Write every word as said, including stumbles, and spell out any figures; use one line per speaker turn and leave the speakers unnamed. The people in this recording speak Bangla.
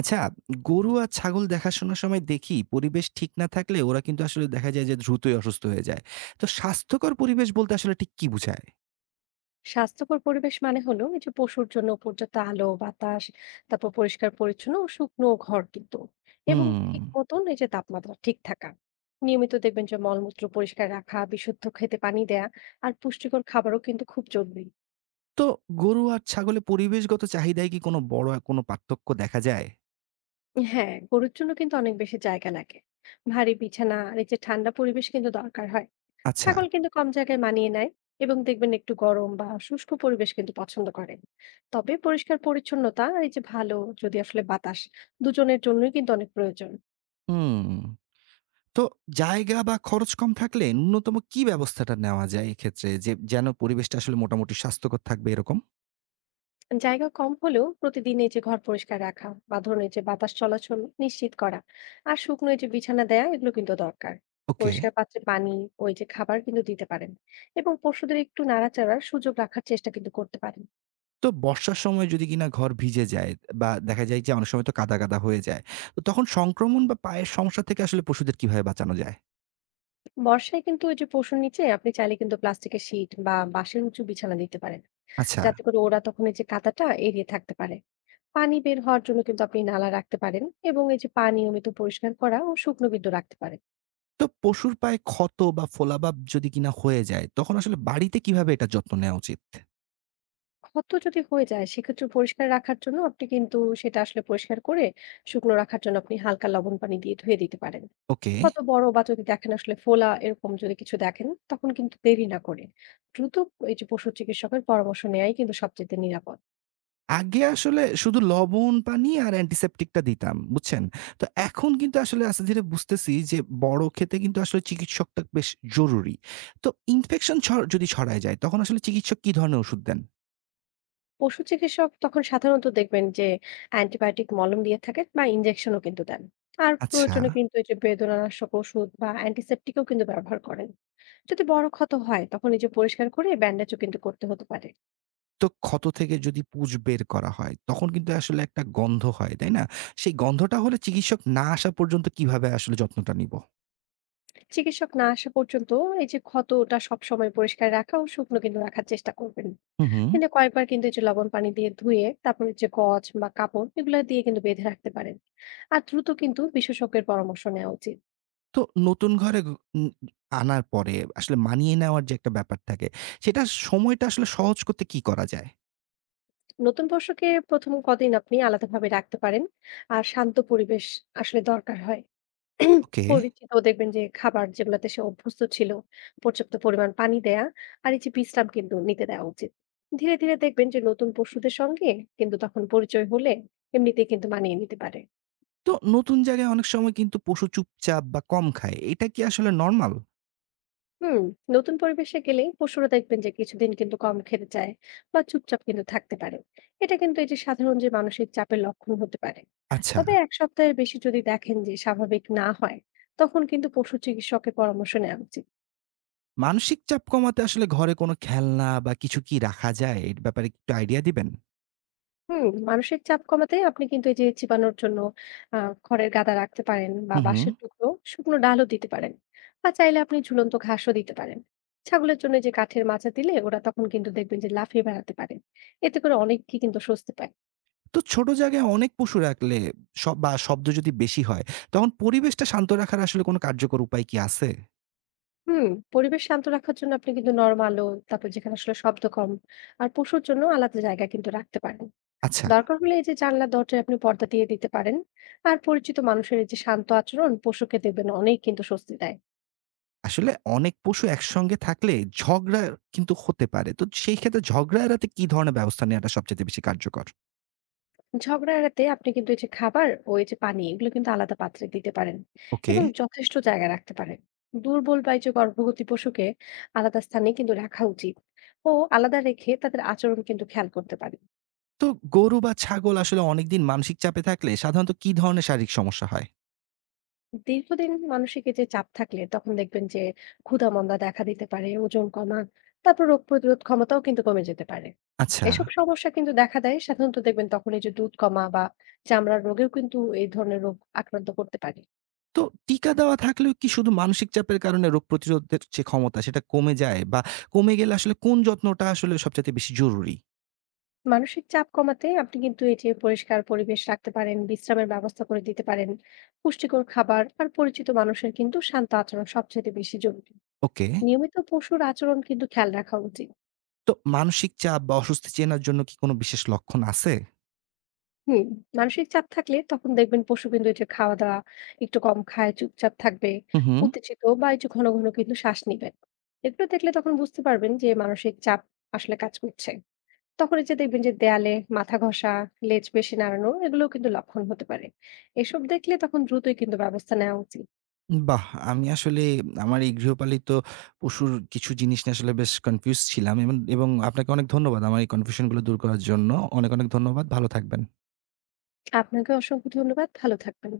আচ্ছা, গরু আর ছাগল দেখাশোনার সময় দেখি পরিবেশ ঠিক না থাকলে ওরা কিন্তু আসলে দেখা যায় যে দ্রুতই অসুস্থ হয়ে যায়। তো স্বাস্থ্যকর পরিবেশ বলতে আসলে ঠিক কি বুঝায়?
স্বাস্থ্যকর পরিবেশ মানে হলো এই যে পশুর জন্য পর্যাপ্ত আলো বাতাস, তারপর পরিষ্কার পরিচ্ছন্ন ও শুকনো ঘর কিন্তু এবং
হুম।
ঠিক মতন এই যে তাপমাত্রা ঠিক থাকা, নিয়মিত দেখবেন যে মলমূত্র পরিষ্কার রাখা, বিশুদ্ধ খেতে পানি দেয়া আর পুষ্টিকর খাবারও কিন্তু খুব জরুরি।
তো গরু আর ছাগলে পরিবেশগত চাহিদায় কি কোনো বড় কোনো পার্থক্য দেখা যায়?
হ্যাঁ, গরুর জন্য কিন্তু অনেক বেশি জায়গা লাগে, ভারী বিছানা আর এই যে ঠান্ডা পরিবেশ কিন্তু দরকার হয়।
আচ্ছা।
ছাগল কিন্তু কম জায়গায় মানিয়ে নেয়, এবং দেখবেন একটু গরম বা শুষ্ক পরিবেশ কিন্তু পছন্দ করে। তবে পরিষ্কার পরিচ্ছন্নতা আর এই যে ভালো যদি আসলে বাতাস দুজনের জন্যই কিন্তু অনেক প্রয়োজন।
হুম। তো জায়গা বা খরচ কম থাকলে ন্যূনতম কি ব্যবস্থাটা নেওয়া যায় এক্ষেত্রে যে যেন পরিবেশটা আসলে মোটামুটি স্বাস্থ্যকর থাকবে এরকম?
জায়গা কম হলেও প্রতিদিন এই যে ঘর পরিষ্কার রাখা বা ধরুন এই যে বাতাস চলাচল নিশ্চিত করা, আর শুকনো এই যে বিছানা দেয়া এগুলো কিন্তু দরকার।
ওকে।
পরিষ্কার পাত্রে পানি, ওই যে খাবার কিন্তু দিতে পারেন, এবং পশুদের একটু নাড়াচাড়ার সুযোগ রাখার চেষ্টা কিন্তু করতে পারেন।
তো বর্ষার সময় যদি কিনা ঘর ভিজে যায় বা দেখা যায় যে অনেক সময় তো কাদা, কাদা হয়ে যায়। তো তখন সংক্রমণ বা পায়ের সমস্যা থেকে আসলে পশুদের কিভাবে বাঁচানো যায়?
বর্ষায় কিন্তু ওই যে পশুর নিচে আপনি চাইলে কিন্তু প্লাস্টিকের শিট বা বাঁশের উঁচু বিছানা দিতে পারেন,
আচ্ছা।
যাতে করে ওরা তখন এই যে কাদাটা এড়িয়ে থাকতে পারে। পানি বের হওয়ার জন্য কিন্তু আপনি নালা রাখতে পারেন, এবং এই যে পা নিয়মিত পরিষ্কার করা ও শুকনো বিন্দু রাখতে পারেন।
তো পশুর পায়ে ক্ষত বা ফোলাভাব যদি কিনা হয়ে যায়, তখন আসলে বাড়িতে কিভাবে এটার যত্ন নেওয়া উচিত?
ক্ষত যদি হয়ে যায় সেক্ষেত্রে পরিষ্কার রাখার জন্য আপনি কিন্তু সেটা আসলে পরিষ্কার করে, শুকনো রাখার জন্য আপনি হালকা লবণ পানি দিয়ে ধুয়ে দিতে পারেন।
ওকে।
কত বড় বা যদি দেখেন আসলে ফোলা এরকম যদি কিছু দেখেন তখন কিন্তু দেরি না করে দ্রুত এই যে পশু চিকিৎসকের পরামর্শ নেওয়াই কিন্তু সবচেয়ে নিরাপদ।
আগে আসলে শুধু লবণ, পানি আর অ্যান্টিসেপ্টিকটা দিতাম, বুঝছেন? তো এখন কিন্তু আসলে আস্তে ধীরে বুঝতেছি যে বড় ক্ষেতে কিন্তু আসলে চিকিৎসকটা বেশ জরুরি। তো ইনফেকশন ছ যদি ছড়ায় যায়, তখন আসলে চিকিৎসক কি ধরনের ওষুধ দেন?
পশু চিকিৎসক তখন সাধারণত দেখবেন যে অ্যান্টিবায়োটিক মলম দিয়ে থাকেন বা ইনজেকশনও কিন্তু দেন, আর
আচ্ছা।
প্রয়োজনে কিন্তু এই যে বেদনানাশক ওষুধ বা অ্যান্টিসেপ্টিকও কিন্তু ব্যবহার করেন। যদি বড় ক্ষত হয় তখন এই যে পরিষ্কার করে ব্যান্ডেজও কিন্তু করতে হতে পারে।
তো ক্ষত থেকে যদি পুঁজ বের করা হয়, তখন কিন্তু আসলে একটা গন্ধ হয়, তাই না? সেই গন্ধটা হলে চিকিৎসক না আসা পর্যন্ত কিভাবে আসলে যত্নটা নিব?
চিকিৎসক না আসা পর্যন্ত এই যে ক্ষতটা সবসময় পরিষ্কার রাখা ও শুকনো কিন্তু রাখার চেষ্টা করবেন।
হুম, হুম।
কিন্তু কয়েকবার কিন্তু এই যে লবণ পানি দিয়ে ধুয়ে তারপরে যে গজ বা কাপড় এগুলো দিয়ে কিন্তু বেঁধে রাখতে পারেন, আর দ্রুত কিন্তু বিশেষজ্ঞের পরামর্শ নেওয়া উচিত।
তো নতুন ঘরে গ উম আনার পরে আসলে মানিয়ে নেওয়ার যে একটা ব্যাপার থাকে, সেটার সময়টা আসলে সহজ করতে কি করা যায়?
নতুন পোশাকে প্রথম কদিন আপনি আলাদাভাবে রাখতে পারেন। আর শান্ত পরিবেশ আসলে দরকার হয়।
ওকে।
পরিচিত দেখবেন যে খাবার যেগুলাতে সে অভ্যস্ত ছিল, পর্যাপ্ত পরিমাণ পানি দেয়া আর এই যে বিশ্রাম কিন্তু নিতে দেওয়া উচিত। ধীরে, ধীরে দেখবেন যে নতুন পশুদের সঙ্গে কিন্তু তখন পরিচয় হলে এমনিতেই কিন্তু মানিয়ে নিতে পারে।
তো নতুন জায়গায় অনেক সময় কিন্তু পশু চুপচাপ বা কম খায়। এটা কি আসলে নরমাল?
হুম, নতুন পরিবেশে গেলে পশুরা দেখবেন যে কিছুদিন কিন্তু কম খেতে চায় বা চুপচাপ কিন্তু থাকতে পারে। এটা কিন্তু এই যে সাধারণ যে মানসিক চাপের লক্ষণ হতে পারে।
আচ্ছা।
তবে এক সপ্তাহের বেশি যদি দেখেন যে স্বাভাবিক না হয় তখন কিন্তু পশু চিকিৎসকের পরামর্শ নেওয়া উচিত।
মানসিক চাপ কমাতে আসলে ঘরে কোনো খেলনা বা কিছু কি রাখা যায়? এর ব্যাপারে একটু আইডিয়া দিবেন?
হুম, মানসিক চাপ কমাতে আপনি কিন্তু এই যে চিবানোর জন্য আহ খড়ের গাদা রাখতে পারেন বা
হুম, হুম।
বাঁশের টুকরো, শুকনো ডালও দিতে পারেন, বা চাইলে আপনি ঝুলন্ত ঘাসও দিতে পারেন। ছাগলের জন্য যে কাঠের মাচা দিলে ওরা তখন কিন্তু দেখবেন যে লাফিয়ে বেড়াতে পারে, এতে করে অনেকেই কিন্তু স্বস্তি পায়।
তো ছোট জায়গায় অনেক পশু রাখলে শ বা শব্দ যদি বেশি হয়, তখন পরিবেশটা শান্ত রাখার আসলে কোনো কার্যকর উপায় কি আছে?
হুম, পরিবেশ শান্ত রাখার জন্য আপনি কিন্তু নরম আলো, তারপর যেখানে আসলে শব্দ কম, আর পশুর জন্য আলাদা জায়গা কিন্তু রাখতে পারেন।
আচ্ছা,
দরকার হলে এই যে জানলা দরজায় আপনি পর্দা দিয়ে দিতে পারেন। আর পরিচিত মানুষের এই যে শান্ত আচরণ পশুকে দেখবেন অনেক কিন্তু স্বস্তি দেয়।
আসলে অনেক পশু একসঙ্গে থাকলে ঝগড়া কিন্তু হতে পারে। তো সেই ক্ষেত্রে ঝগড়া এড়াতে কি ধরনের ব্যবস্থা নেওয়াটা সবচাইতে বেশি কার্যকর?
ঝগড়া এড়াতে আপনি কিন্তু এই যে খাবার ও এই যে পানি এগুলো কিন্তু আলাদা পাত্রে দিতে পারেন,
ওকে।
এবং যথেষ্ট জায়গা রাখতে পারেন। দুর্বল বা এই যে গর্ভবতী পশুকে আলাদা স্থানে কিন্তু রাখা উচিত, ও আলাদা রেখে তাদের আচরণ কিন্তু খেয়াল করতে পারেন।
তো গরু বা ছাগল আসলে অনেকদিন মানসিক চাপে থাকলে সাধারণত কি ধরনের শারীরিক সমস্যা হয়?
দীর্ঘদিন মানসিক এই যে চাপ থাকলে তখন দেখবেন যে ক্ষুধা মন্দা দেখা দিতে পারে, ওজন কমা, তারপর রোগ প্রতিরোধ ক্ষমতাও কিন্তু কমে যেতে পারে।
আচ্ছা।
এসব সমস্যা কিন্তু দেখা দেয় সাধারণত, দেখবেন তখন এই যে দুধ কমা বা চামড়ার রোগেও কিন্তু এই ধরনের রোগ আক্রান্ত করতে পারে।
তো টিকা দেওয়া থাকলেও কি শুধু মানসিক চাপের কারণে রোগ প্রতিরোধের যে ক্ষমতা সেটা কমে যায় বা কমে গেলে আসলে কোন যত্নটা আসলে সবচাইতে বেশি জরুরি?
মানসিক চাপ কমাতে আপনি কিন্তু এই যে পরিষ্কার পরিবেশ রাখতে পারেন, বিশ্রামের ব্যবস্থা করে দিতে পারেন, পুষ্টিকর খাবার আর পরিচিত মানুষের কিন্তু শান্ত আচরণ সবচেয়ে বেশি জরুরি।
ওকে।
নিয়মিত পশুর আচরণ কিন্তু খেয়াল রাখা উচিত।
তো মানসিক চাপ বা অস্বস্তি চেনার জন্য কি কোনো বিশেষ লক্ষণ আছে?
হুম, মানসিক চাপ থাকলে তখন দেখবেন পশু কিন্তু এই যে খাওয়া দাওয়া একটু কম খায়, চুপচাপ থাকবে,
হু, হু।
উত্তেজিত বা এই যে ঘন ঘন কিন্তু শ্বাস নিবে। এগুলো দেখলে তখন বুঝতে পারবেন যে মানসিক চাপ আসলে কাজ করছে। তখন এই যে দেখবেন যে দেয়ালে মাথা ঘষা, লেজ বেশি নাড়ানো এগুলোও কিন্তু লক্ষণ হতে পারে। এসব দেখলে তখন দ্রুতই কিন্তু ব্যবস্থা নেওয়া উচিত।
বাহ! আমি আসলে আমার এই গৃহপালিত পশুর কিছু জিনিস নিয়ে আসলে বেশ কনফিউজড ছিলাম এবং এবং আপনাকে অনেক ধন্যবাদ আমার এই কনফিউশন গুলো দূর করার জন্য। অনেক, অনেক ধন্যবাদ। ভালো থাকবেন।
আপনাকে অসংখ্য ধন্যবাদ, ভালো থাকবেন।